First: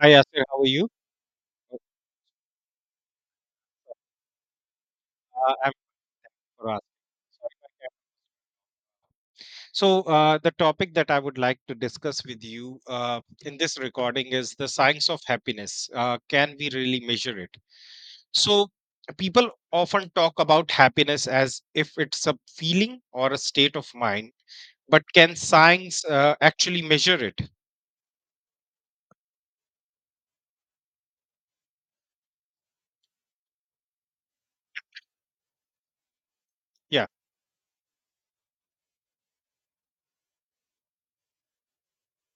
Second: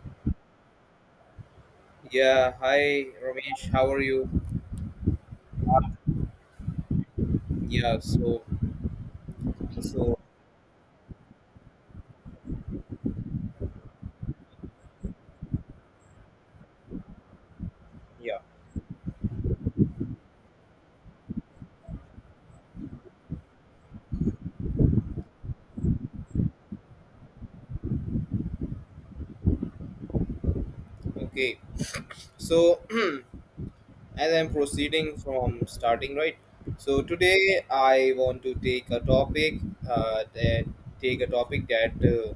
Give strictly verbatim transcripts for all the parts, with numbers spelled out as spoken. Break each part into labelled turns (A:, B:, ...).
A: Hi, Yasir. How are you?
B: Yeah, hi Ramesh, how are you?
A: Uh, I'm Faraz.
B: Yeah, so
A: So,
B: so
A: uh, the topic that I would like to discuss with you uh, in this recording is the science of happiness. Uh, can we really measure it?
B: yeah,
A: So, people often talk about happiness as if it's a feeling or a state of mind, but can science uh, actually measure it?
B: okay. So as I'm proceeding from starting, right? So
A: Yeah,
B: today I want to take a topic uh, that take a topic that uh,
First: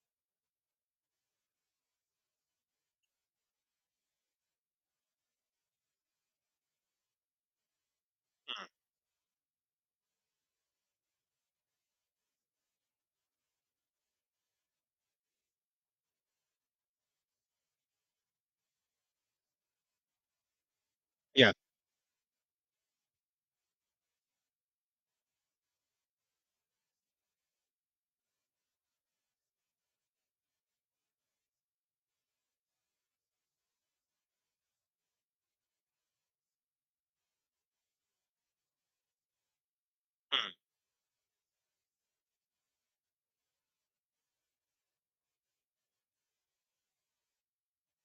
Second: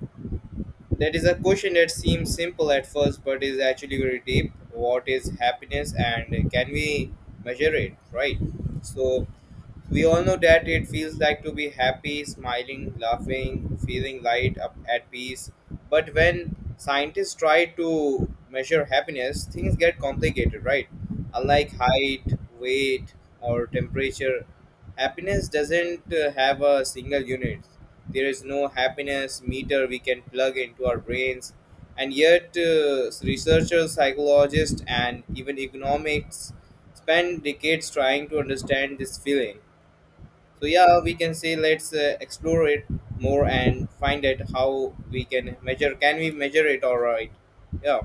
B: that is a question that seems simple at first, but is actually very deep. What is happiness, and can we measure it? Right. So we all know that it feels like to be happy, smiling, laughing, feeling light, up at peace. But when scientists try to measure happiness, things get complicated, right?
A: yeah.
B: Unlike height, weight, or temperature, happiness doesn't uh, have a single unit. There is no happiness meter we can plug into our brains. And yet, uh, researchers, psychologists, and even economists spend decades trying to understand this feeling.
A: Mm.
B: So yeah, we can say let's uh, explore it more and find out how we can measure. Can we measure it? All right. Yeah.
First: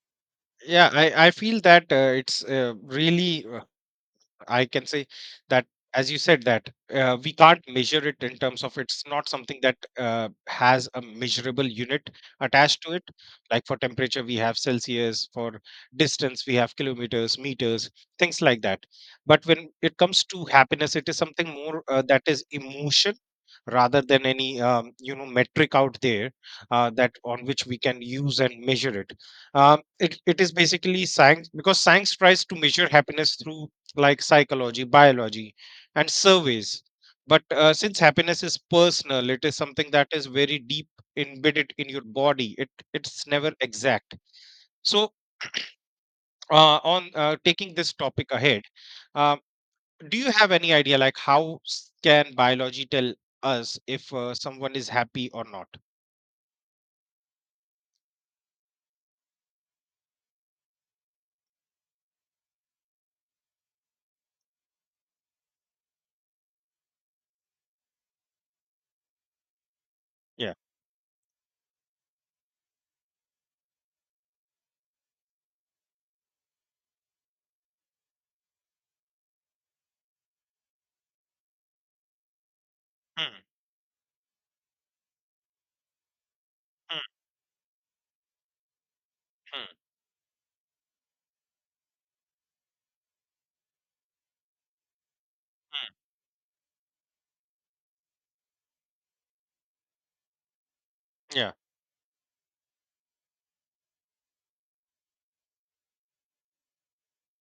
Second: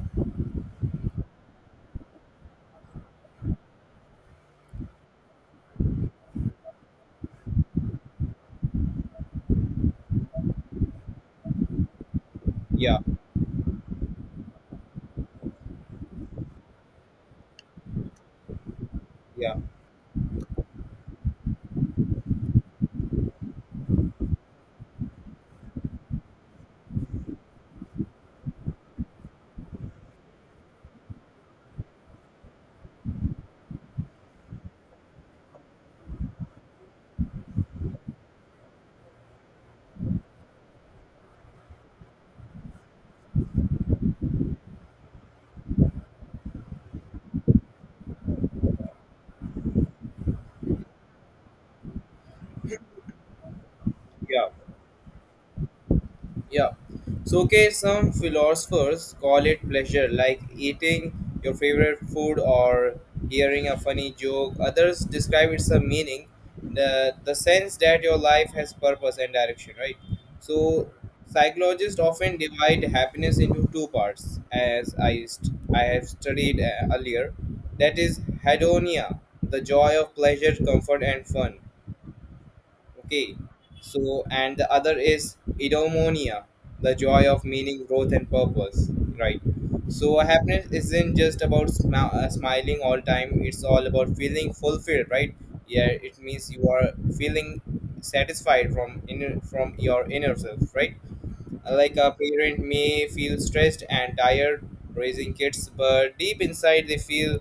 A: Yeah, I, I feel that uh, it's uh, really uh, I can say that, as you said, that uh, we can't measure it in terms of it's not something that uh, has a measurable unit attached to
B: Yeah.
A: it. Like for temperature, we have Celsius, for distance, we have kilometers, meters, things like that. But
B: Yeah.
A: when it comes to happiness, it is something more uh, that is emotion rather than any um, you know metric out there uh, that on which we can use and measure it um, it, it is basically science because science tries to measure happiness through like psychology, biology, and surveys. But uh, since happiness is personal, it is something that is very deep embedded in your body. It it's never exact. So uh, on uh, taking this topic ahead, uh, do you have any idea like how s- can biology tell us if uh,
B: Yeah.
A: someone is happy or not?
B: Yeah. So, okay, some philosophers call it pleasure, like eating your favorite food or hearing a funny joke. Others describe it a meaning, the, the sense that your life has purpose and direction, right?
A: Yeah.
B: So, psychologists often divide happiness into two parts, as I, st- I have studied uh, earlier. That is hedonia, the joy of pleasure, comfort, and fun. Okay,
A: Hmm,
B: so, and the other is eudaimonia, the
A: hmm, hmm,
B: joy of meaning, growth, and purpose. Right.
A: hmm. Hmm.
B: So happiness isn't just about smi- uh, smiling all time. It's all about feeling fulfilled. Right. Yeah,
A: Hmm.
B: it means you are feeling satisfied from inner from your inner self. Right.
A: Yeah.
B: Like a parent may feel stressed and tired raising kids, but deep inside they feel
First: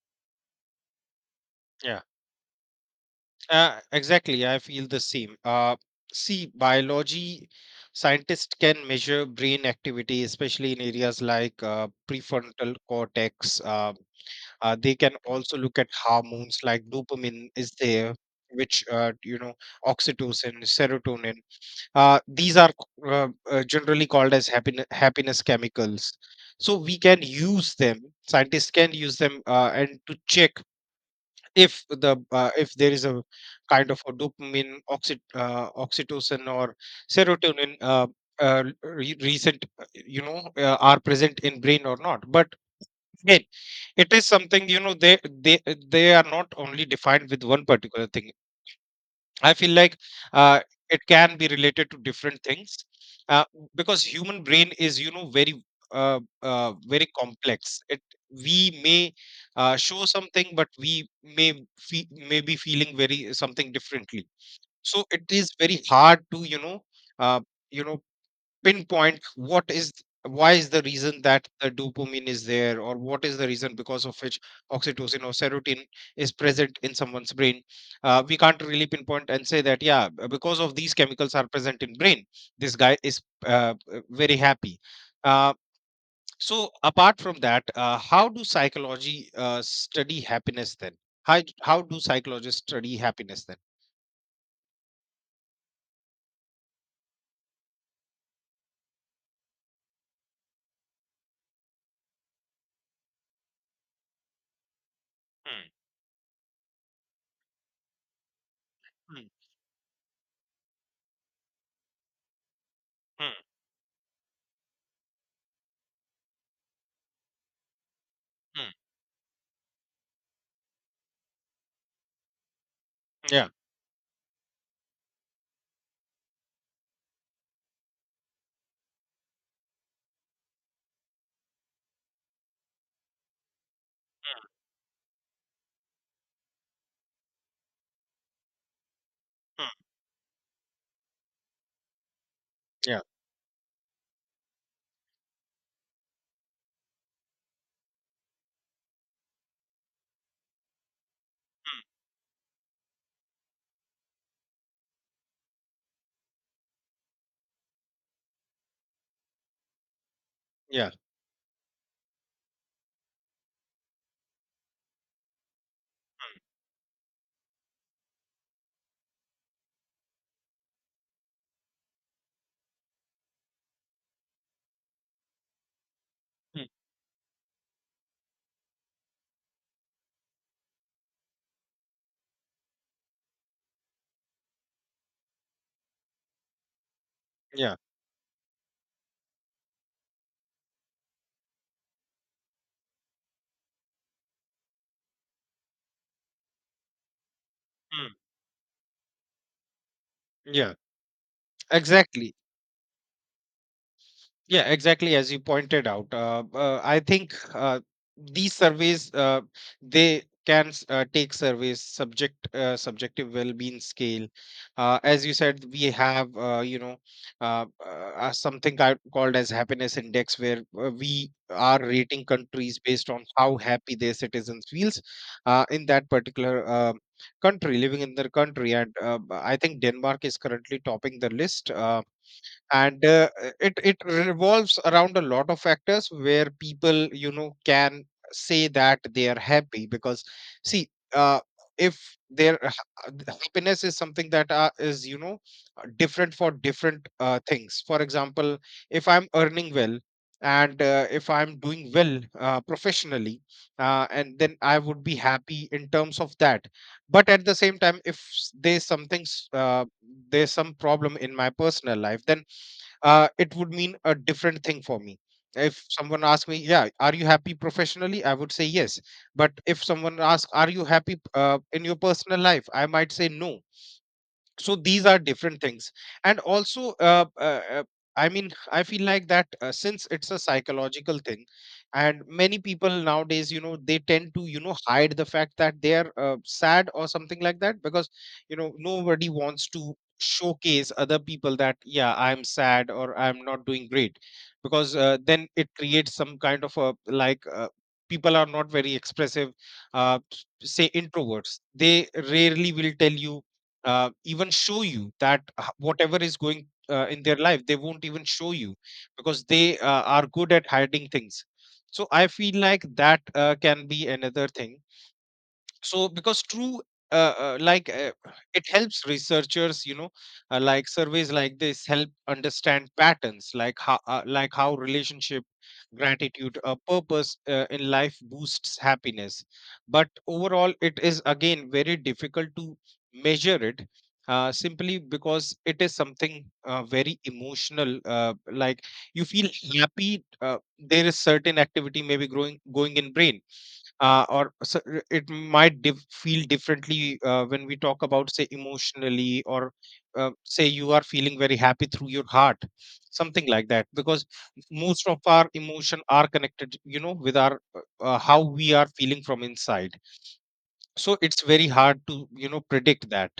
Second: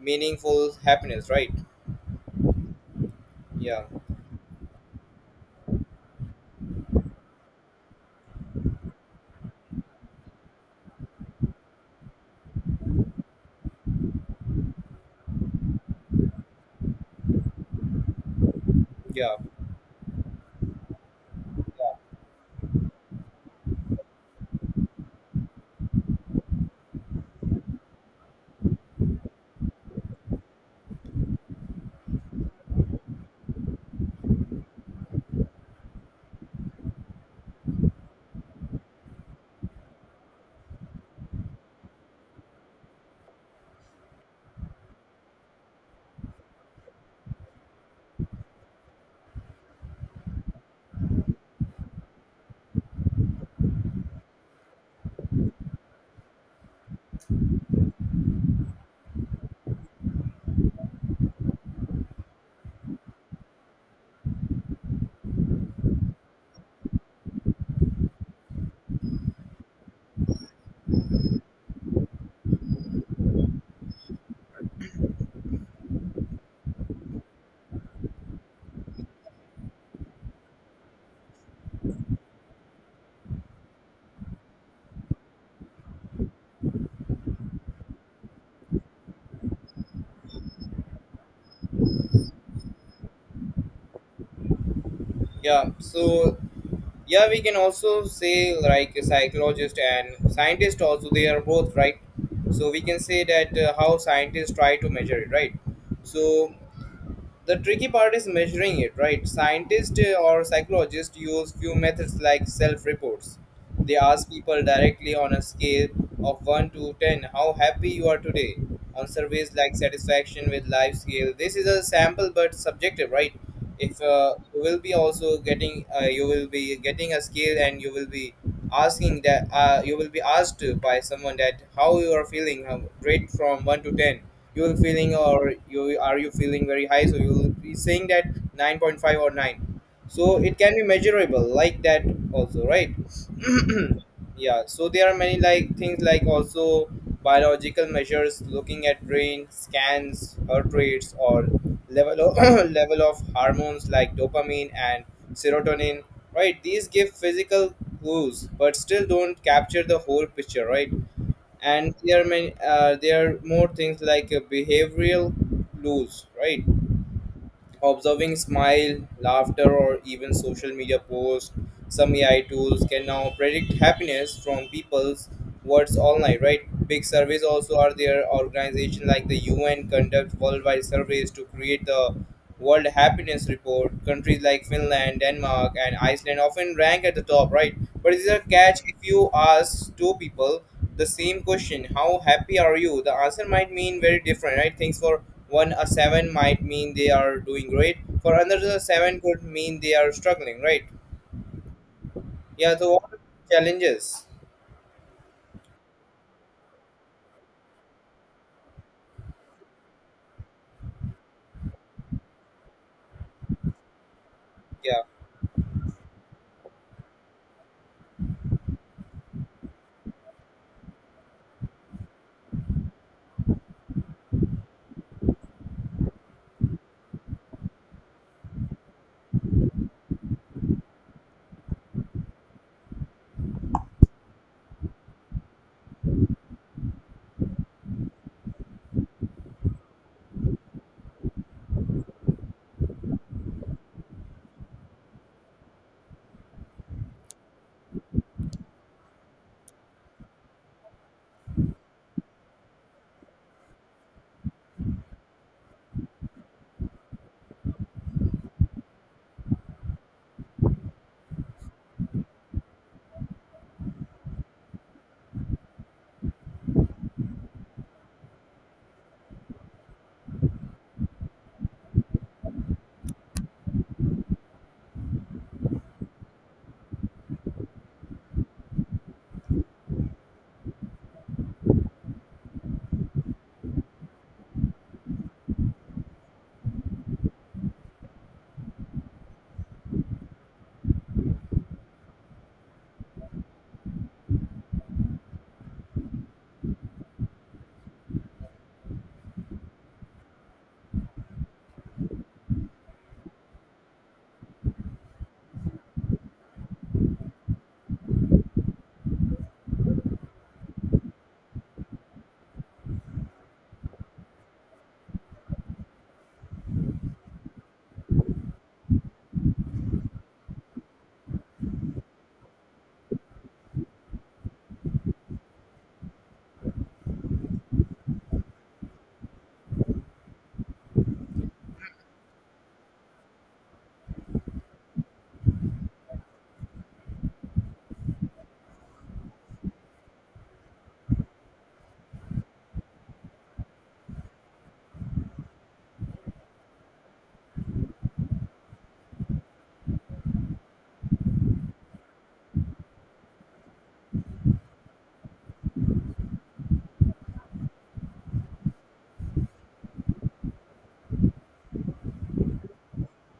B: meaningful happiness. Right.
A: Yeah, uh,
B: Yeah.
A: exactly. I feel the same. Uh, see, biology scientists can measure brain activity, especially in areas like uh, prefrontal cortex. Uh, uh, they can also look at hormones like dopamine is there, which uh,
B: Yeah.
A: you know, oxytocin, serotonin.
B: Yeah.
A: Uh, these are c- uh, uh, generally called as happiness happiness chemicals. So we can use them. Scientists can use them uh, and to check if the uh, if there is a kind of a dopamine oxy, uh, oxytocin or serotonin uh, uh, re- recent uh, you know uh, are present in brain or not, but again it is something, you know, they they they are not only defined with one particular thing. I feel like uh, it can be related to different things uh, because human brain is, you know, very uh, uh, very complex. It we may uh, show something, but we may fe- may be feeling very something differently. So it is very hard to, you know, uh, you know pinpoint what is, why is the reason that the dopamine is there, or what is the reason because of which oxytocin or serotonin is present in someone's brain. Uh, we can't really pinpoint and say that, yeah, b- because of these chemicals are present in brain this guy is uh, uh, very happy. Uh, so apart from that, uh, how do psychology uh, study happiness then how, how do psychologists study happiness then?
B: Yeah. So yeah, we can also say like a psychologist and scientist also, they are both right. So we can say that uh, how scientists try to measure it, right?
A: Hmm,
B: So the tricky part is measuring it,
A: hmm,
B: right? Scientists uh, or psychologists use few methods like self reports.
A: hmm,
B: They ask people directly on a scale of one to ten, how happy you are today.
A: hmm,
B: On surveys like satisfaction with life scale, this is a sample but subjective, right?
A: yeah, hmm,
B: If uh, you will be also getting uh, you will be getting a skill and you will be asking that uh, you will be asked to by someone that how you are feeling, how, rate from one to ten. You will feeling, or you are you feeling very high, so you will be saying that nine point five or nine. So it can be measurable like that also, right?
A: yeah,
B: Yeah, so there are many like things like also biological measures, looking at brain scans, heart rates, or level of level of hormones like dopamine and serotonin, right? These give physical clues but still don't capture the whole picture, right?
A: yeah.
B: And there are many, uh, there are more things like uh, behavioral clues, right? Observing smile, laughter, or even social media posts, some A I tools can now predict happiness from people's words online, right?
A: Hmm.
B: Big surveys also are there. Organizations like the U N conduct worldwide surveys to create the World Happiness Report. Countries like Finland, Denmark, and Iceland often rank at the top, right?
A: Yeah.
B: But it is a catch, if you ask two people the same question, how happy are you, the answer might mean very different, right, things. For one, a seven might mean they are doing great.
A: Mm.
B: For another, a seven could mean they are struggling,
A: Yeah,
B: right?
A: exactly.
B: Yeah, so what are the challenges?
A: Yeah, exactly. As you pointed out, uh, uh, I think uh, these surveys uh, they can s- uh, take surveys subject uh, subjective well-being scale. Uh,
B: Yeah.
A: as you said, we have uh, you know uh, uh, uh, something ca- called as happiness index, where uh, we are rating countries based on how happy their citizens feels uh, in that particular uh, country, living in their country. And uh, I think Denmark is currently topping the list. Uh, and uh, it it revolves around a lot of factors where people, you know, can say that they are happy because, see, uh, if their ha- happiness is something that uh, is, you know, uh, different for different uh, things. For example, if I'm earning well and uh, if I'm doing well uh, professionally, uh, and then I would be happy in terms of that, but at the same time if s- there's something s- uh, there's some problem in my personal life, then uh, it would mean a different thing for me. If someone asks me, yeah, are you happy professionally? I would say yes. But if someone asks, are you happy uh, in your personal life? I might say no. So these are different things. And also uh, uh, uh, I mean, I feel like that uh, since it's a psychological thing, and many people nowadays, you know, they tend to, you know, hide the fact that they're uh, sad or something like that, because, you know, nobody wants to showcase other people that, yeah, I'm sad or I'm not doing great, because uh, then it creates some kind of a like, uh, people are not very expressive. uh, Say introverts, they rarely will tell you, uh, even show you that, h- whatever is going uh, in their life, they won't even show you because they uh, are good at hiding things. So I feel like that uh, can be another thing. So because true, uh, uh, like uh, it helps researchers, you know, uh, like surveys like this help understand patterns like how uh, like how relationship, gratitude, uh, purpose uh, in life boosts happiness. But overall it is again very difficult to measure it, uh, simply because it is something uh, very emotional. Uh, like you feel happy, uh, there is certain activity maybe growing going in brain, uh, or so uh, it might diff feel differently uh, when we talk about, say, emotionally, or uh, say you are feeling very happy through your heart, something like that, because most of our emotion are connected, you know, with our uh, uh, how we are feeling from inside. So it's very hard to, you know, predict that.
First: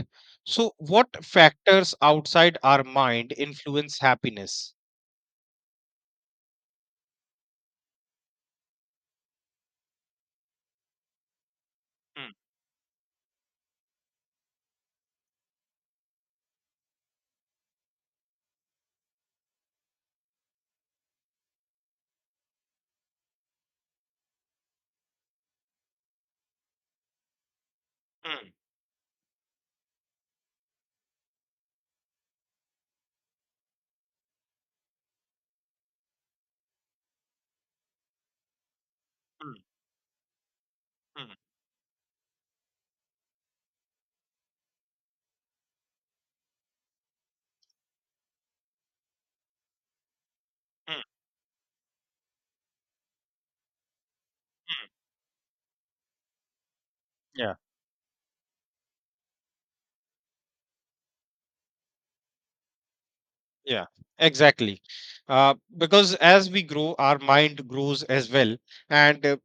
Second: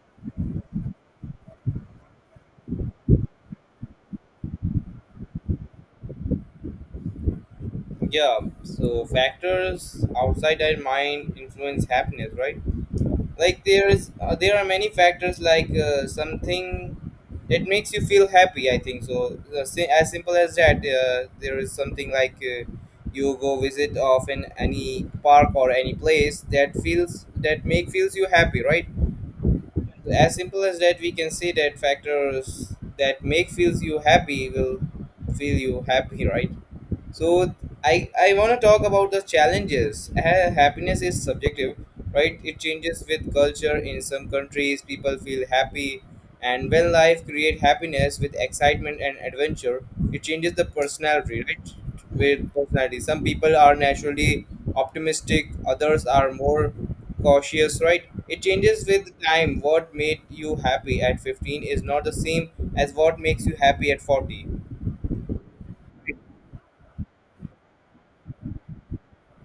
A: So what factors outside our mind influence happiness?
B: Yeah, so factors outside our mind influence happiness,
A: Mm,
B: right? Like there is, uh, there are many factors, like uh, something that makes you feel happy, I think so. Uh, si- as simple as that, uh, there is something like, uh, you go visit of an any park or any place that feels, that make feels you
A: mm,
B: happy, right? As simple as that, we can say that factors that make feels you happy will feel you happy right? So i i want to talk about the
A: mm,
B: challenges. Ha- happiness is
A: mm,
B: subjective, right? It changes with culture. In some countries people feel happy, and when life create happiness with excitement and adventure, it changes the personality, right? With personality, some people are naturally
A: mm,
B: optimistic, others are more
A: mm.
B: cautious, right? It changes with time. What made you happy at fifteen is not the same as what makes you
A: Yeah,
B: happy at forty.
A: exactly. Uh, because as we grow, our mind grows as well, and uh,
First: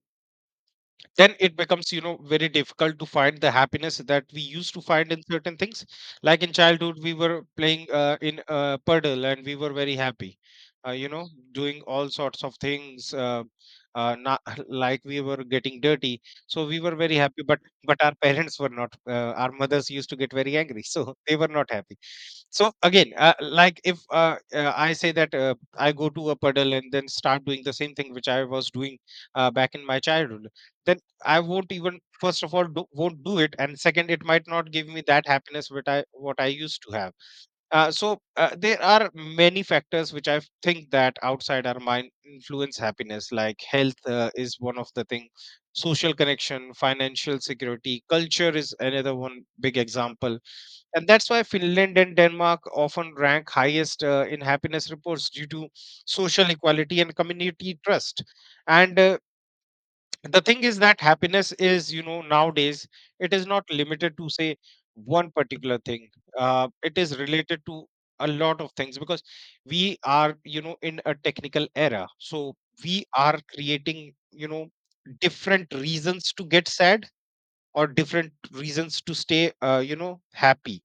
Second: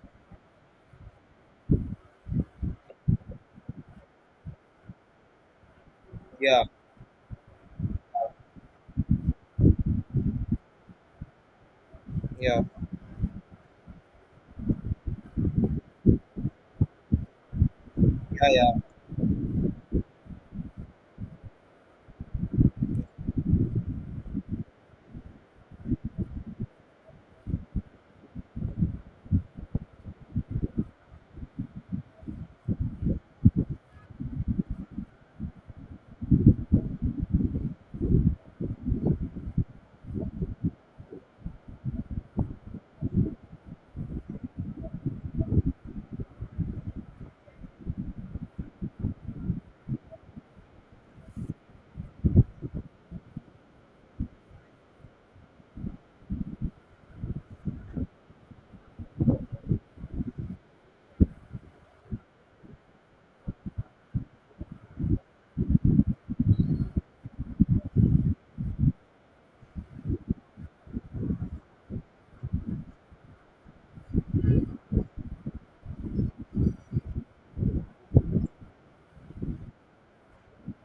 A: then it becomes, you know, very difficult to find the happiness that we used to find in certain things. Like in
B: Yeah.
A: childhood we were playing uh, in uh, puddle and we were very happy, uh, you know, doing all sorts of
B: Yeah.
A: things, uh, uh, not like we were getting dirty, so we were very happy, but but our
B: Yeah.
A: parents
B: Yeah.
A: were not, uh, our mothers used to get very angry so they were not happy. So again, uh, like if uh, uh, I say that uh, I go to a puddle and then start doing the same thing which I was doing uh, back in my childhood, then I won't even first of all do, won't do it, and second, it might not give me that happiness which I what I used to have. Uh, so uh, there are many factors which I think that outside our mind influence happiness, like health uh, is one of the thing, social connection, financial security, culture is another one big example, and that's why Finland and Denmark often rank highest uh, in happiness reports due to social equality and community trust. And uh, the thing is that happiness is, you know, nowadays, it is not limited to say one particular thing. Uh, it is related to a lot of things, because we are, you know, in a technical era, so we are creating, you know, different reasons to get sad or different reasons to stay, uh, you know, happy.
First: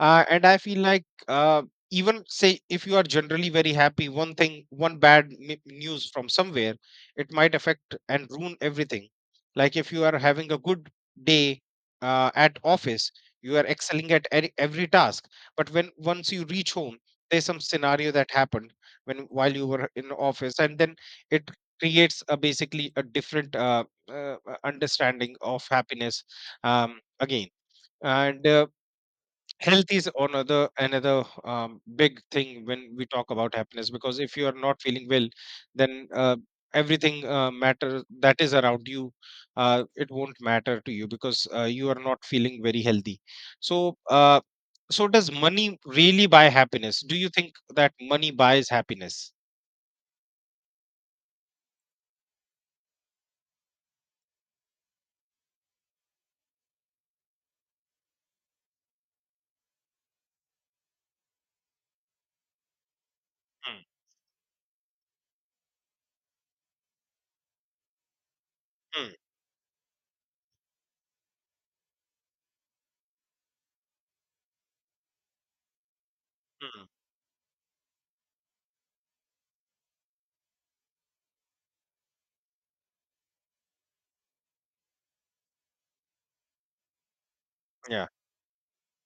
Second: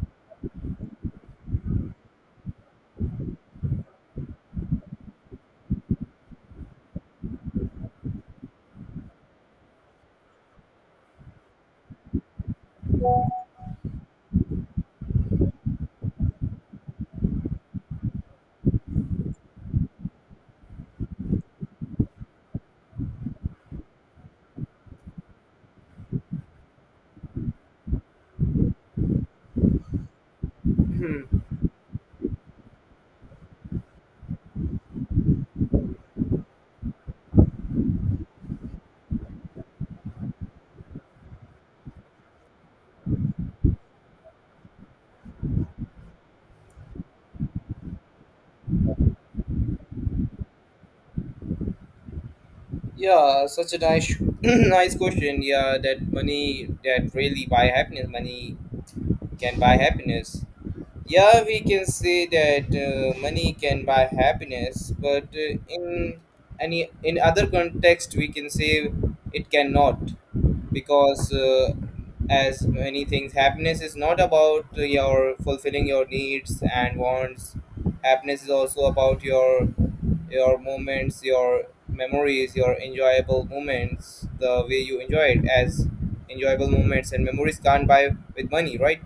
A: uh, And I feel like uh, even say if you are generally very happy, one thing, one bad m- news from somewhere, it might affect and ruin everything. Like if you are having a good day uh, at office, you are excelling at every, every task. But when once you reach home, there's some scenario that happened when while you were in office, and then it creates a basically a different uh, uh, uh, understanding of happiness um, again. And uh, health is another another um, big thing when we talk about happiness, because if you are not feeling well then uh, everything uh, matter that is around you, uh, it won't matter to you because uh, you are not feeling very healthy. So uh, so does money really buy happiness? Do you think that money buys happiness?
B: Yeah, such a nice, nice question. Yeah, that money that really buy happiness. Money can buy happiness. Yeah, we can say that uh, money
A: Mm,
B: can buy happiness, but uh, in any, in other context, we can say
A: mm,
B: it cannot, because uh, as many things, happiness is not about your fulfilling your needs
A: mm,
B: and wants. Happiness is also about your your moments, your memories, your enjoyable moments, the way you enjoy it as enjoyable moments, and memories can't
A: yeah,
B: buy with money, right?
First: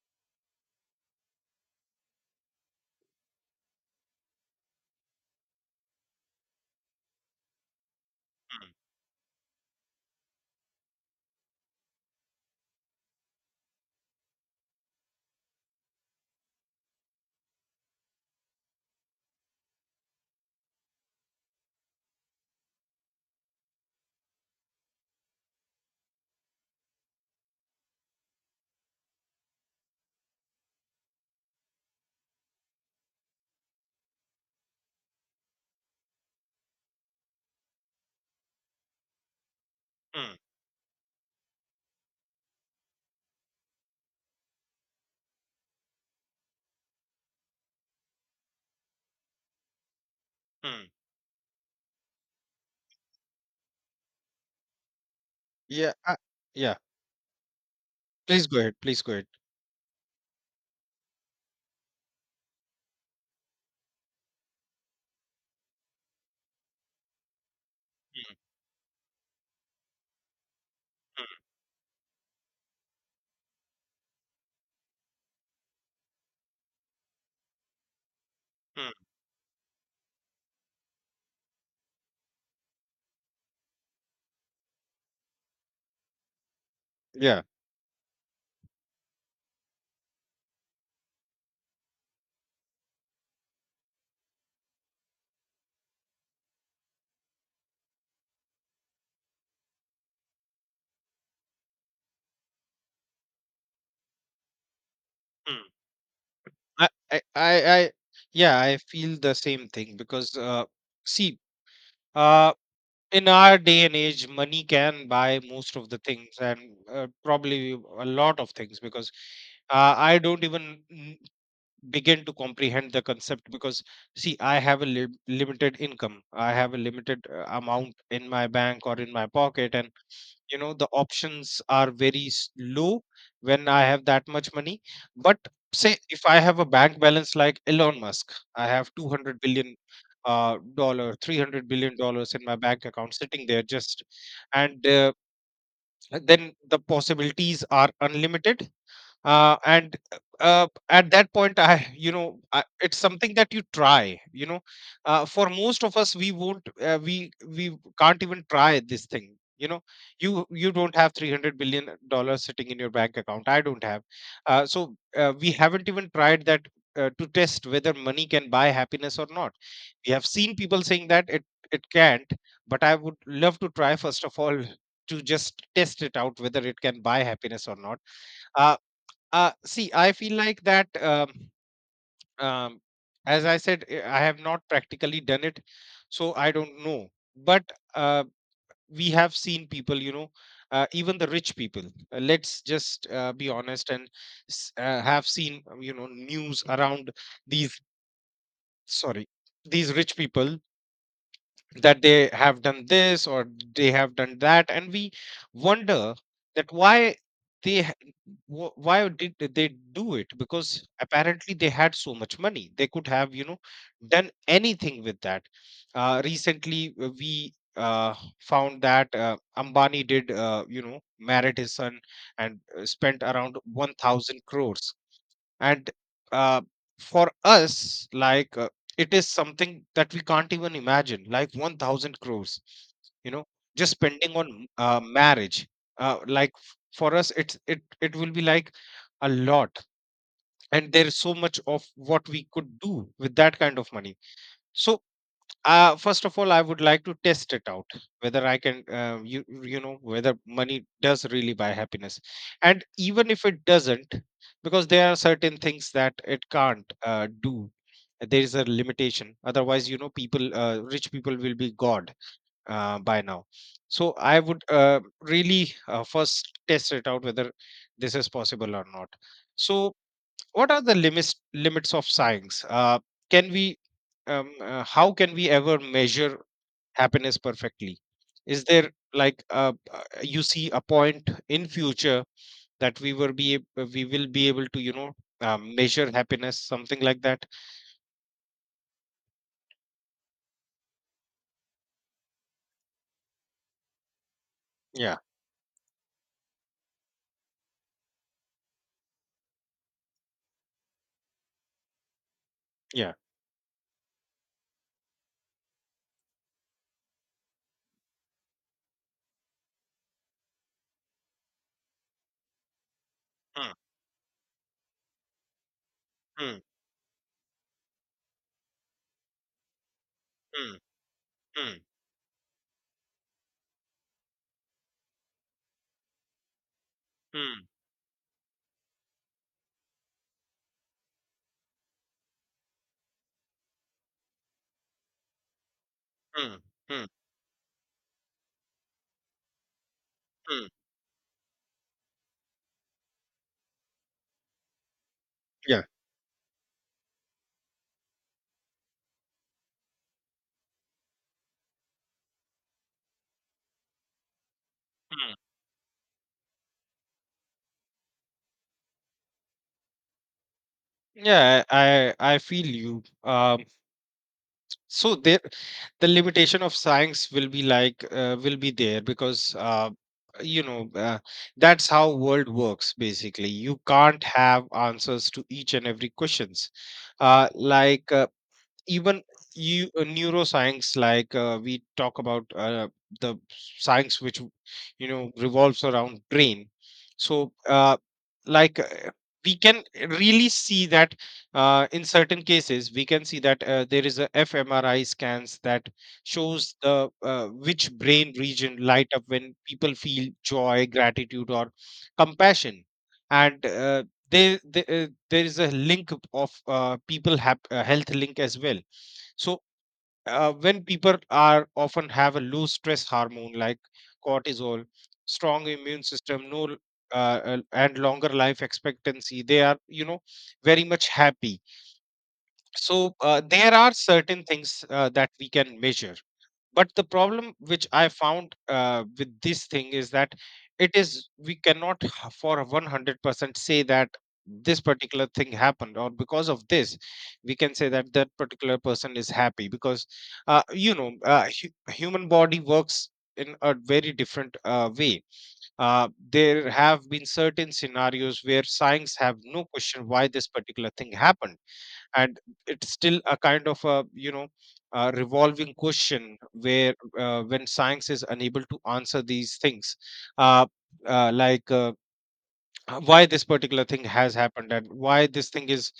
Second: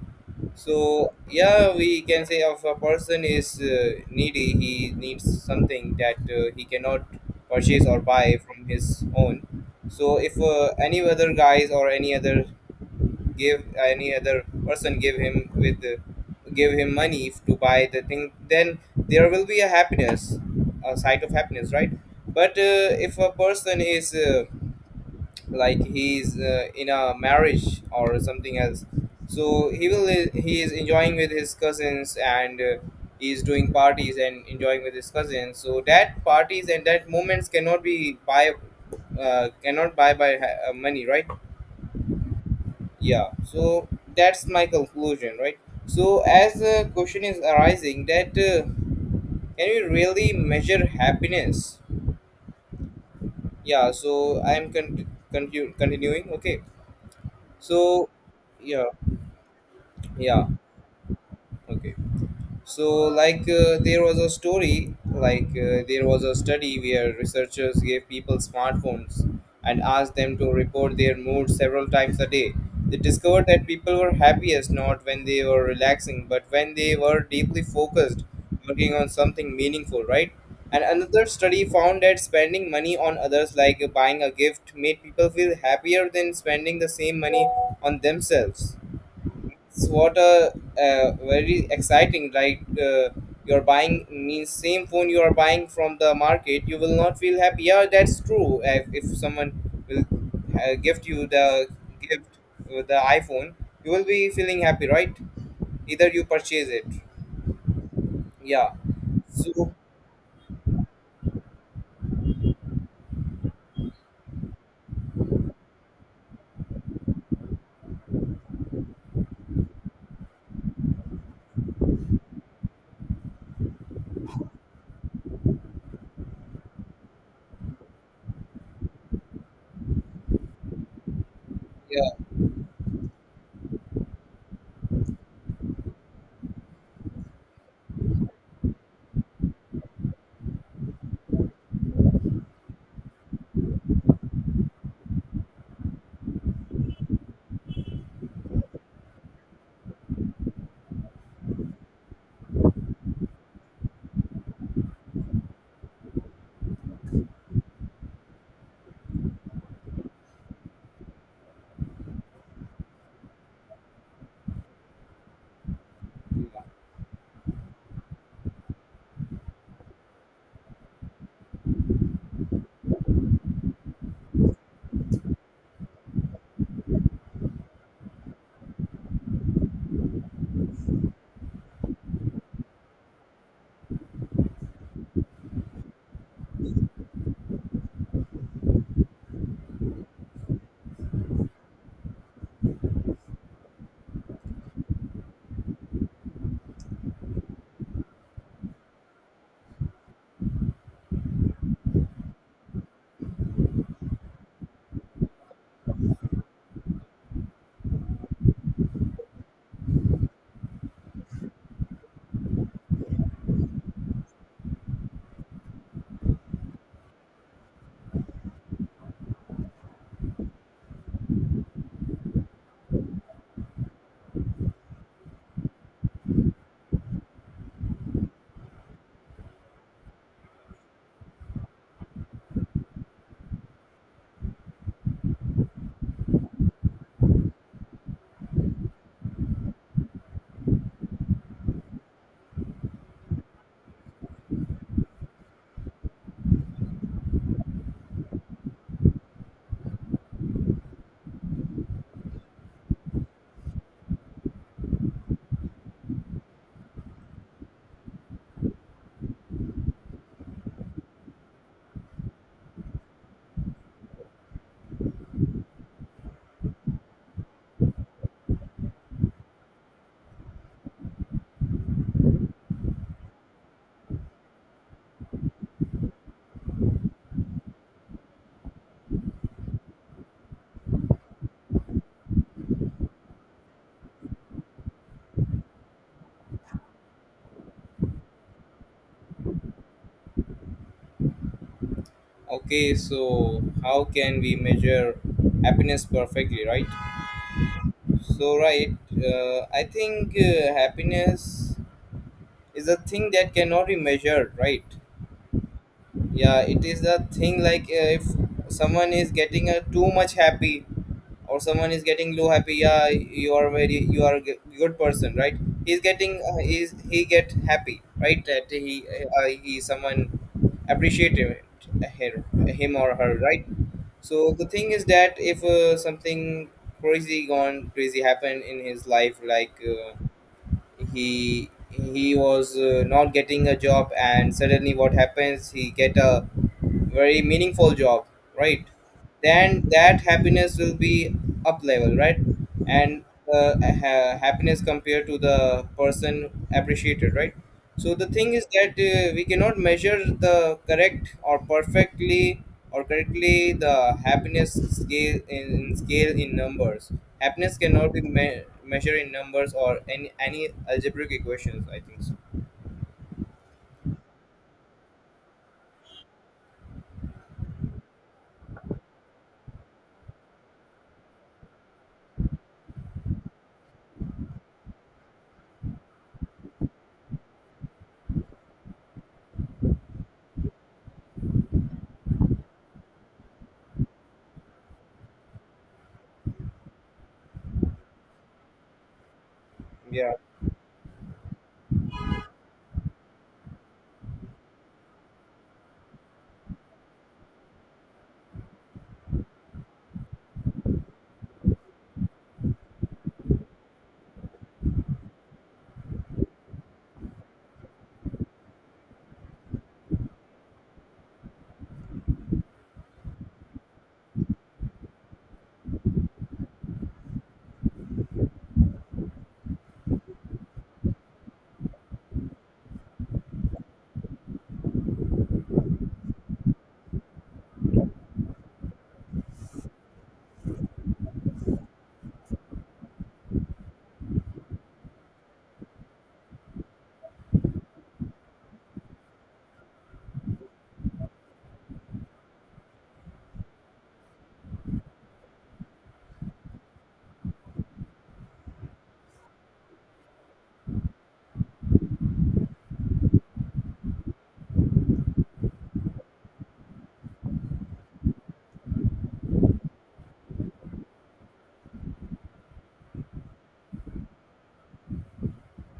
B: So yeah, we can say if a person is uh, needy, he needs something that uh, he cannot purchase or buy from
A: mm,
B: his own. So if uh, any other guys or any other gave any other person give him with give him money to buy the thing, then there will be a happiness, a sight of happiness, right? But uh, if a person is, uh, like he is uh, in a marriage or something else, so he will he is enjoying with his cousins, and uh, he is doing parties and enjoying with his cousins, so that parties and that moments cannot be buy, uh, cannot buy by
A: mm,
B: ha- uh, money, right? Yeah, so that's my conclusion, right? So as the question is arising that uh, can we really measure
A: mm.
B: happiness. Yeah, so I'm con- continu-
A: Yeah, I-
B: continuing, okay.
A: yeah,
B: So
A: please go ahead,
B: yeah.
A: please go ahead.
B: Yeah, okay. So like uh, there was a story like uh, there was a study where researchers gave
A: Mm,
B: people smartphones and asked them to report their mood several times a day. They discovered that people were happiest not when they were relaxing, but when they were deeply focused,
A: mm,
B: working
A: mm.
B: on something meaningful, right? And another study found that spending money on others, like uh, buying a gift, made people feel happier than spending the same
A: yeah
B: money on themselves. It's what a uh, very exciting, right? Uh, you're buying, means same phone you are buying from the market, you will not feel happy. Yeah, that's true. If, if someone will uh, gift you the gift, uh, the iPhone, you will be feeling happy, right? Either you purchase it.
A: I I I I yeah,
B: Yeah.
A: I feel the same
B: So
A: thing because uh, see, uh, in our day and age, money can buy most of the things, and uh, probably a lot of things, because uh, I don't even begin to comprehend the concept. Because see, I have a lim- limited income. I have a limited uh, amount in my bank or in my pocket, and you know the options are
B: yeah.
A: very s- low when I have that much money. But say if I have a bank balance like Elon Musk. I have two hundred billion uh, dollar three hundred billion dollars in my bank account sitting there just. And uh, then the possibilities are unlimited. Uh, and uh, At that point I you know I, it's something that you try, you know uh, for most of us. We won't uh, we we can't even try this thing, you know you you don't have three hundred billion dollars sitting in your bank account. I don't have. Uh, so uh, we haven't even tried that, uh, to test whether money can buy happiness or not. We have seen people saying that it it can't. But I would love to try first of all to just test it out whether it can buy happiness or not. Uh, uh, See, I feel like that, um, um, as I said, eh, I have not practically done it, so I don't know. But uh, we have seen people, you know, uh, even the rich people, uh, let's just uh, be honest, and s- uh, have seen, um, you know, news around these, sorry, these rich people, that they have done this or they have done that, and we wonder that why they ha- wh- why did they do it, because apparently they had so much money they could have, you know, done anything with that. Uh, recently uh, we uh, found that uh, Ambani did, uh, you know, married his son, and uh, spent around one thousand crores. And uh, for us, like, uh, it is something that we can't even imagine, like one thousand crores, you know, just spending on uh, marriage. Uh, like, f- for us, it's it it will be like a lot. And there's so much of what we could do with that kind of money. So uh, first of all, I would like to test it out whether I can, uh, you you know, whether money does really buy happiness. And even if it doesn't, because there are certain things that it can't uh, do. There is a limitation. Otherwise, you know, people, uh, rich people, will be god uh, by now. So I would uh, really uh, first test it out whether this is possible or not. So what are the limits limits of science? Uh, can we um, uh, how can we ever measure happiness perfectly? Is there, like, uh, uh, you see a point in future that we will be ab- uh, we will be able to, you know, um, measure happiness, something like that?
B: Okay. So how can we measure
A: yeah
B: happiness perfectly, right? So right. Uh, I think uh, happiness is a
A: yeah
B: thing that cannot be measured, right? Yeah, it is a thing like, uh, if someone is getting uh, too much happy, or someone is getting low happy. Yeah, you are
A: Hmm,
B: very you are a g- good person, right? He's getting, uh,
A: hmm,
B: he's, he get happy, right, that he, uh, he, someone
A: hmm,
B: appreciate him,
A: hmm,
B: her- him or her, right? So the thing is that if, uh, something crazy,
A: hmm,
B: gone crazy, happened in his life, like, uh, he he was, uh, not getting a job, and suddenly what happens, he get a
A: hmm, hmm,
B: very meaningful job, right? Then that
A: hmm.
B: happiness will be up level, right? And, uh, ha- happiness compared to
A: yeah
B: the person appreciated, right? So the thing is that uh, we cannot measure the correct, or perfectly, or correctly the happiness
A: Hmm.
B: scale in, in scale in numbers. Happiness cannot be me- measured in numbers or any any algebraic
A: yeah
B: equations, I
A: i
B: think so.
A: i I feel you. Uh, so there, the limitation of science will be, like, uh, will be there, because uh, you know, uh, that's how world works basically. You can't have answers to each and every questions. Uh, like, uh, even you, uh, neuroscience, like, uh, we talk about, uh, the science which, you know, revolves around brain. So, uh, like, uh, we can
B: Yeah.
A: really see that uh, in certain cases we can see that uh, there is a fMRI scans that shows the, uh, which brain region light up when people feel joy, gratitude, or compassion. And uh, there there, uh, there is a link of, uh, people have uh, health link as well. So uh, when people are often have a low stress hormone like cortisol, strong immune system, no l- uh, uh, and longer life expectancy, they are, you know, very much happy. So, uh, there are certain things uh, that we can measure, but the problem which I found uh, with this thing is that it is we cannot h- for one hundred percent say that this particular thing happened or because of this we can say that that particular person is happy, because uh, you know, uh, hu- human body works in a very different uh, way. uh, there have been certain scenarios where science have no question why this particular thing happened, and it's still a kind of a, you know, a revolving question where, uh, when science is unable to answer these things, uh, uh, like, uh, uh, why this particular thing has happened and why this thing is,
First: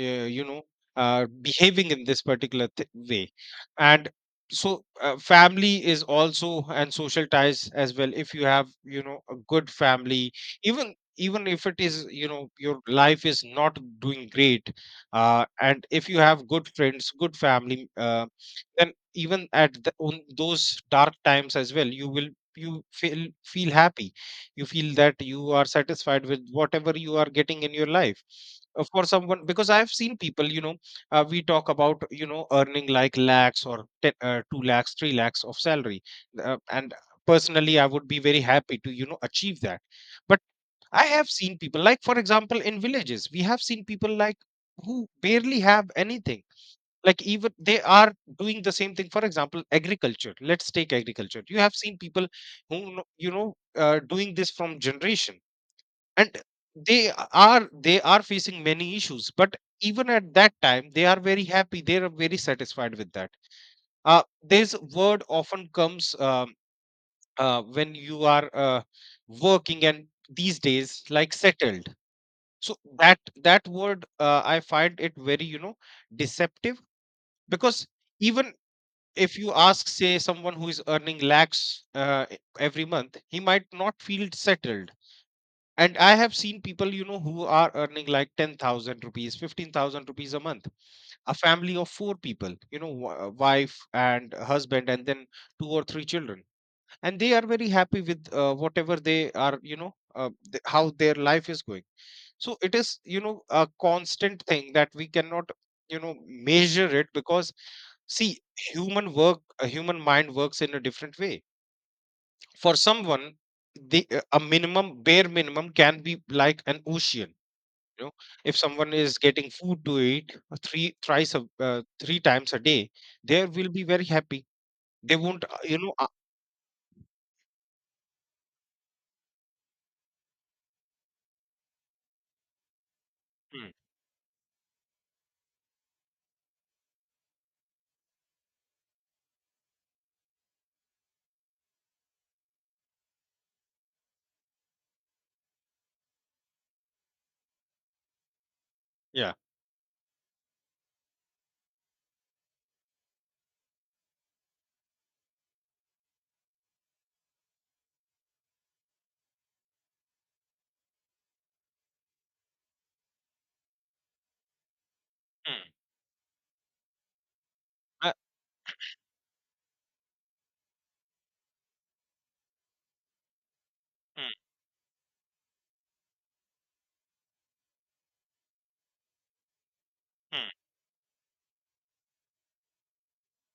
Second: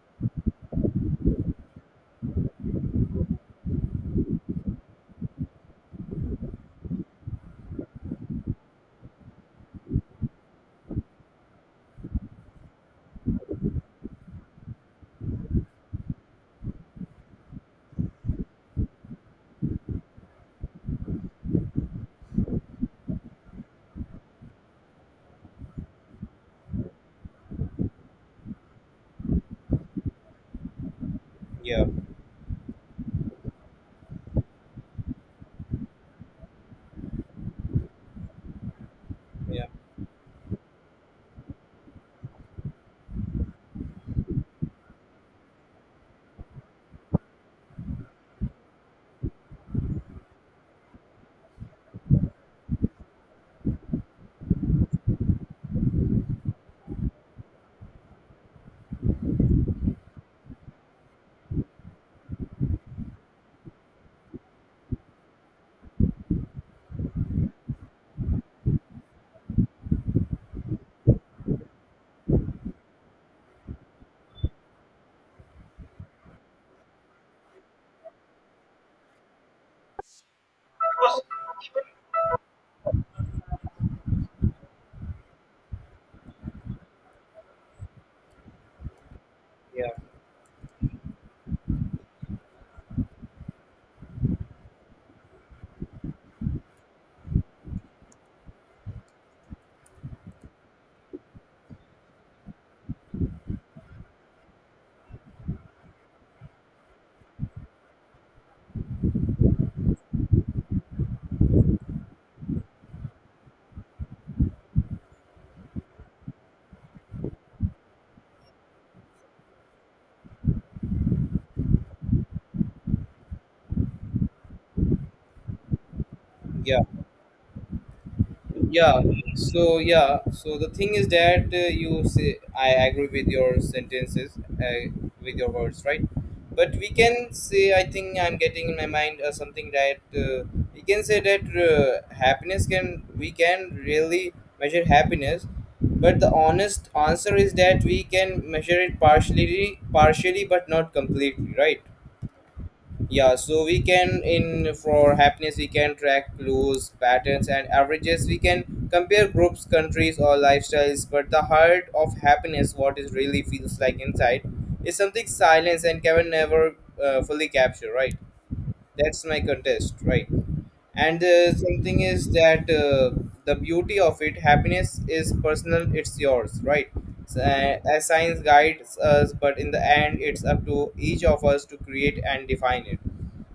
A: uh, you know, uh, behaving in this particular th- way. And so, uh, family is also, and social ties as well. If you have, you know, a good family, even even if it is, you know, your life is not doing great, uh, and if you have good friends, good family, uh, then even at the, on those dark times as well, you will you feel feel happy. You feel that you are satisfied with whatever you are getting in your life. Of course someone, because I have seen people, you know, uh, we talk
B: Yeah.
A: about, you know, earning like lakhs, or ten, uh, two lakhs, three lakhs of salary, uh, and personally I would be very happy to, you know, achieve
B: Yeah.
A: that. But I have seen people, like, for example, in villages, we have seen people like who barely have anything. Like, even they are doing the same thing, for example, agriculture. Let's take agriculture. You have seen people who, kno- you know, uh, doing this from generation. And they are they are facing many issues, but even at that time they are very happy. They are very satisfied with that. Uh, this word often comes, um, uh, when you are uh, working, and these days, like, settled. So that that word, uh, I find it very, you know, deceptive, because even if you ask, say, someone who is earning lakhs, uh, e- every month, he might not feel settled. And I have seen people, you know, who are earning like ten thousand rupees,
B: yeah
A: fifteen thousand rupees a month, a family of four people, you know, w- uh, wife and husband, and then two or three children, and they are very happy with uh, whatever they are, you know, uh, th- how their life is going. So it is, you know, a constant thing that we cannot, you know, measure it, because see, human work a human mind works in a different way. For someone, the, uh, a minimum, bare minimum, can be like an ocean, you know. If someone is getting food to eat, uh, three thrice a, uh, three times a day, they will be very happy. They won't, uh, you know, uh,
B: yeah yeah so yeah, so the thing is that uh, you say, I agree with your
A: mm,
B: sentences uh, with your words, right? But we can say, I think I'm getting in my mind uh, something that, uh, we can say that uh, happiness can we can really measure happiness. But the honest answer is that we can measure it
A: yeah
B: partially partially, but not completely, right? Yeah, so we can in for happiness, we can track clues, patterns, and averages. We can compare groups, countries, or lifestyles, but the heart of happiness, what it really feels like inside, is something
A: mm,
B: silence, and can never uh, fully capture,
A: uh,
B: right? That's my contest, right? And, uh, something is that, uh, the beauty of it,
A: mm,
B: happiness is personal, it's yours, right? So, uh, as science guides us, but in the end, it's
A: mm,
B: up to each of us to create and define it.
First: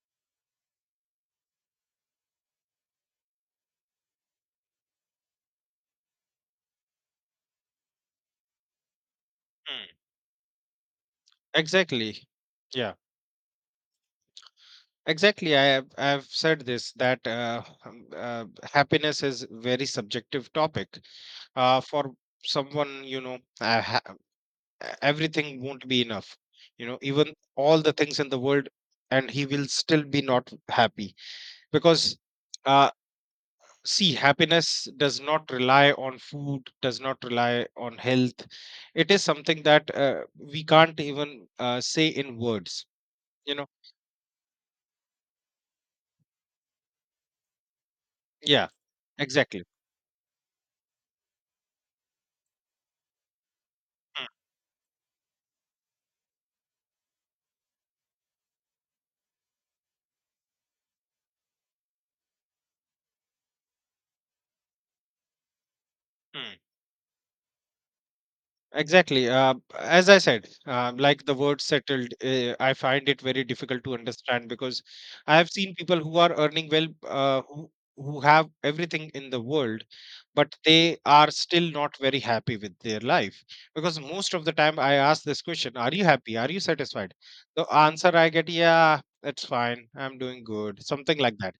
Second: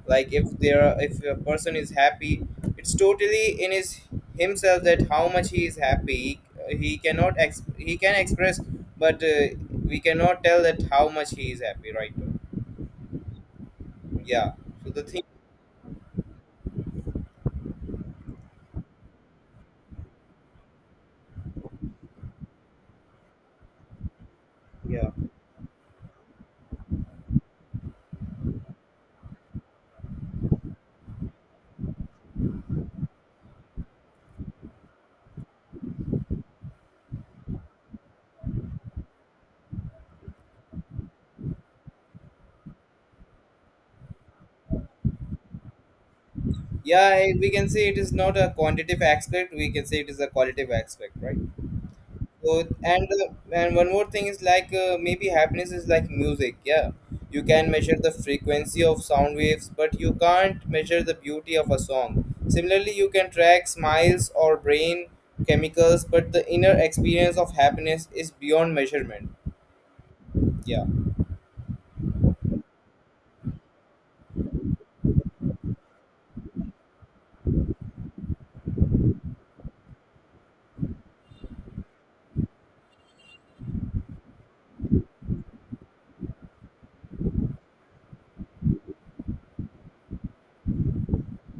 B: Like if there are, if a person is happy, it's totally in his himself, that how much he is happy. He cannot ex- he can express, but uh, we
A: mm.
B: cannot tell that how much he is happy, right?
A: Exactly. Yeah
B: Yeah, so the thing.
A: exactly. i have I've said this, that uh, um, uh, happiness is very subjective topic. Uh, for someone, you know, uh, e-
B: Yeah.
A: everything won't be enough, you know. Even all the things in the world, and he will still be not happy, because uh see, happiness does not rely on food, does not rely on health. It is something that, uh, we can't even, uh, say in words, you know.
B: Yeah, I- we can say it is not a
A: Yeah
B: quantitative aspect,
A: exactly.
B: we can say it is a qualitative aspect, right? So, and uh, and one more thing is like, uh, maybe happiness is like music. Yeah, you can measure the frequency of sound waves, but you can't measure the beauty of a song. Similarly, you can track smiles or brain chemicals, but the inner experience of happiness is beyond measurement.
A: Exactly. Uh, as I said,
B: Yeah.
A: uh, like, the word settled, uh, I find it very difficult to understand, because I have seen people who are earning well, uh, who, who have everything in the world, but they are still not very happy with their life. Because most of the time I ask this question, "Are you happy? Are you satisfied?" The answer I get, "Yeah, it's fine. I'm doing good." Something like that.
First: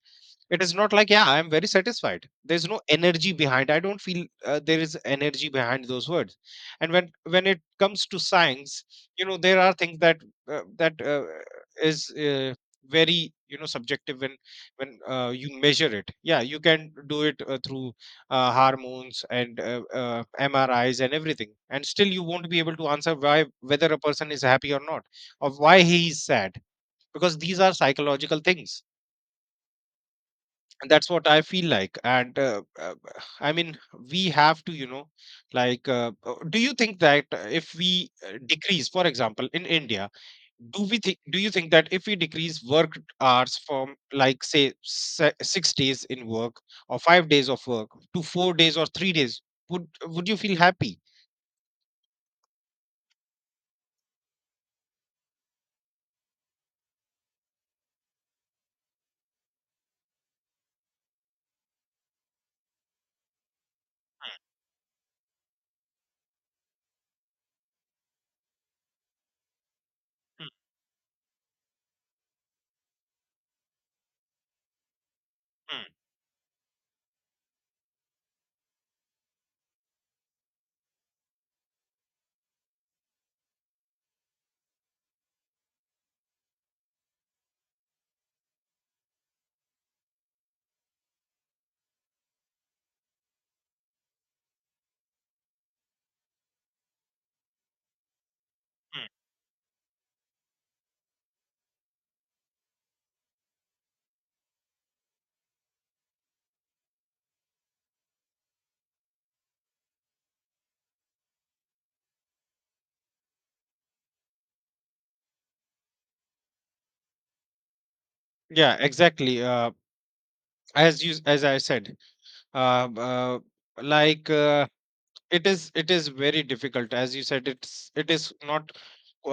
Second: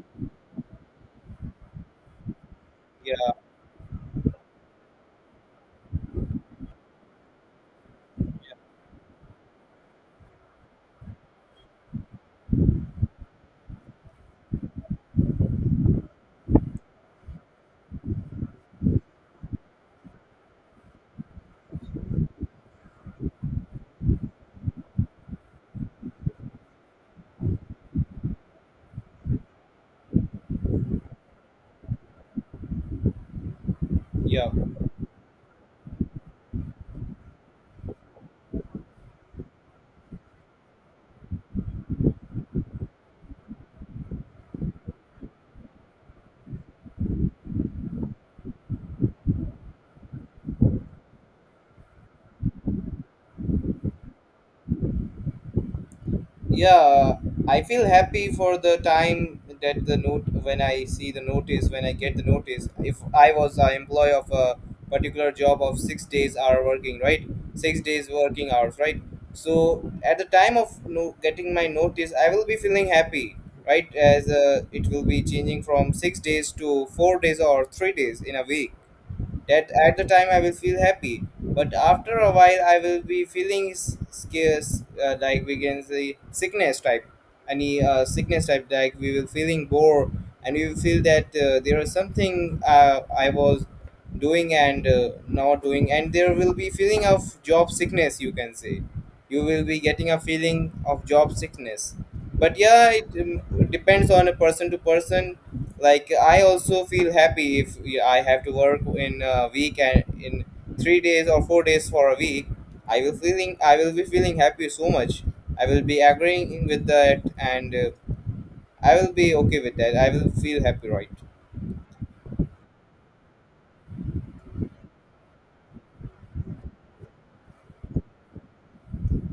A: It is not like, "Yeah, I am very satisfied." There's no energy
B: Yeah.
A: behind. I don't feel uh, there is energy behind those words. And when when it comes to science, you know, there are things that uh, that uh, is uh, very, you know, subjective. When when uh, you measure it, yeah, you can do it uh, through uh, hormones and uh, uh, MRIs and everything, and still you won't be able to answer why, whether a person is happy or not, or why he is sad, because these are psychological things. And that's what I feel like. And, uh, uh, I mean, we
B: Yeah.
A: have to, you know, like, uh, uh, do you think that uh, if we uh, decrease, for example, in India, do we think do you think that if we decrease work hours from, like, say, se- six days in work, or five days of work, to four days or three days, would would you feel happy?
B: Yeah, I feel happy for the time that the note when i see the notice when I get the notice, if I was an employee of a particular job of six days hour working, right, six days working hours, right. So at the
A: Mm,
B: time of, no, getting my notice, I will be feeling happy, right, as uh, it will be changing
A: mm,
B: from six days to four days or three days in a week. That at the time I will feel happy, but after a while I will be feeling s- scarce, uh, like we can say sickness type, any uh, sickness type, like we will feeling bored. And we will feel that uh, there is something, uh, I was doing and uh, not doing, and there will be feeling of job sickness, you can say.
A: mm.
B: You will be getting a feeling of job sickness. But yeah, it um, depends on a person to person. Like I also feel happy if I have to work in a week, and in three days or four days for a week, i will feeling I will be feeling happy so much, I will be agreeing with that. And uh,
A: yeah
B: I will be
A: exactly.
B: okay
A: Uh,
B: with that, I will feel happy,
A: as
B: right?
A: you as I said, uh, uh, like, uh, it is, it is very difficult. As you said, it's it is not,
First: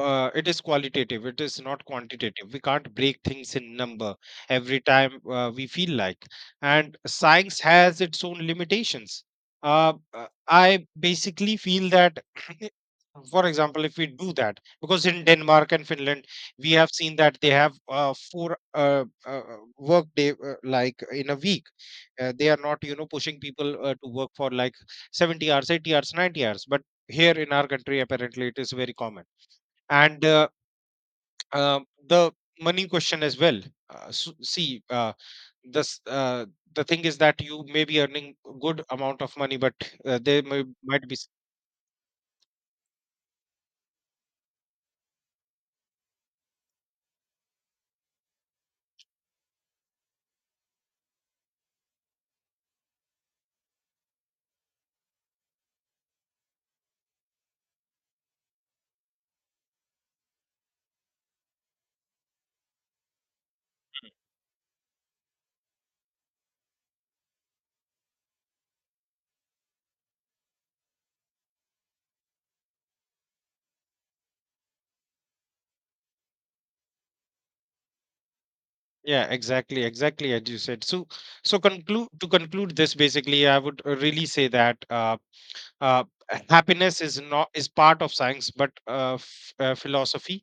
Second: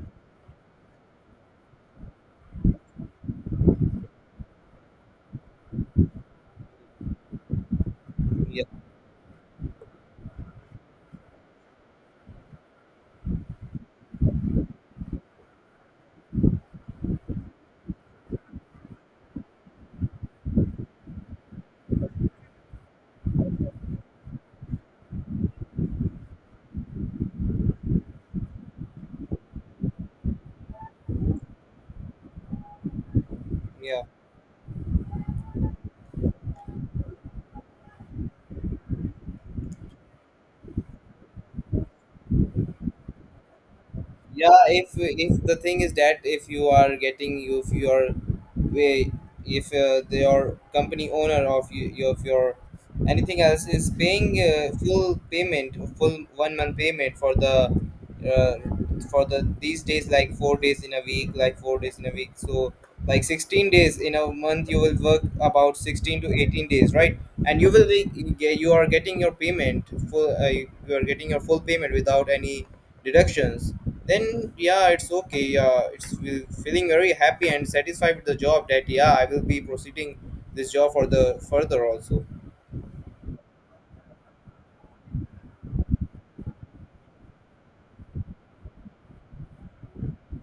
A: uh, it is qualitative, it is not quantitative. We can't break things in number every time uh, we feel like. And science has its own
B: Yeah.
A: limitations. uh, uh, I basically feel that for example, if we do that, because in Denmark and Finland we have seen that they have uh, four uh, uh, work day, uh, like, in a week. Uh, they are not, you know, pushing people uh, to work for like seventy hours, eighty hours, ninety hours, but here in our country apparently it is very common. And, uh, uh, the money question as well.
B: Yeah.
A: Uh, so, see, uh, this uh, the thing is that you may be earning a good amount of money, but, uh, there may, might be s-
B: Yeah, if if the thing is that, if you are getting you, if you are way, if uh, your company owner of you of your anything else is paying uh, full payment full one month payment for the uh, for the these days, like four days in a week, like four days in a week. So like sixteen days in a month, you will work about sixteen to eighteen days, right? And you will be you are getting your payment full uh, you are getting your full payment without any deductions. Then yeah, it's okay, yeah, it's with- feeling very happy and satisfied with the job, that yeah, I
A: yeah
B: will be
A: exactly
B: proceeding
A: exactly, as you
B: this
A: said.
B: job for
A: So,
B: the
A: so
B: further
A: conclude,
B: also.
A: to conclude this, basically I would uh, really say that, uh, uh, happiness is not is part of science, but uh, f- uh, philosophy.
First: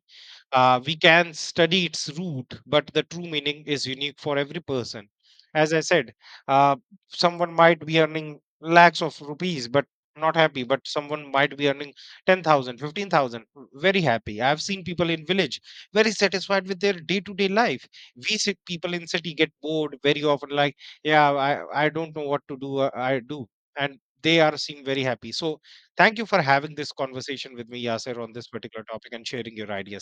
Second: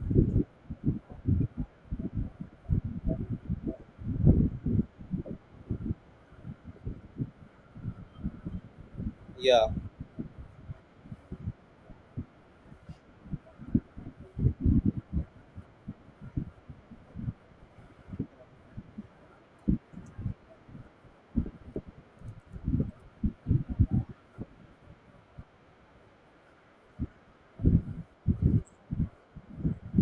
A: uh, We can study its root, but the true meaning is unique for every person. As I said, uh, someone might be earning lakhs of rupees, but
B: Yeah.
A: not happy. But someone might be earning ten thousand, fifteen thousand, very happy. I've seen people in village, very satisfied with their day to day life. We sit, people in city get bored very often, like, yeah, i i don't know what to do, uh, I do. And they are seem very happy. So thank you for having this conversation with me, Yasser, on this particular topic and sharing your ideas.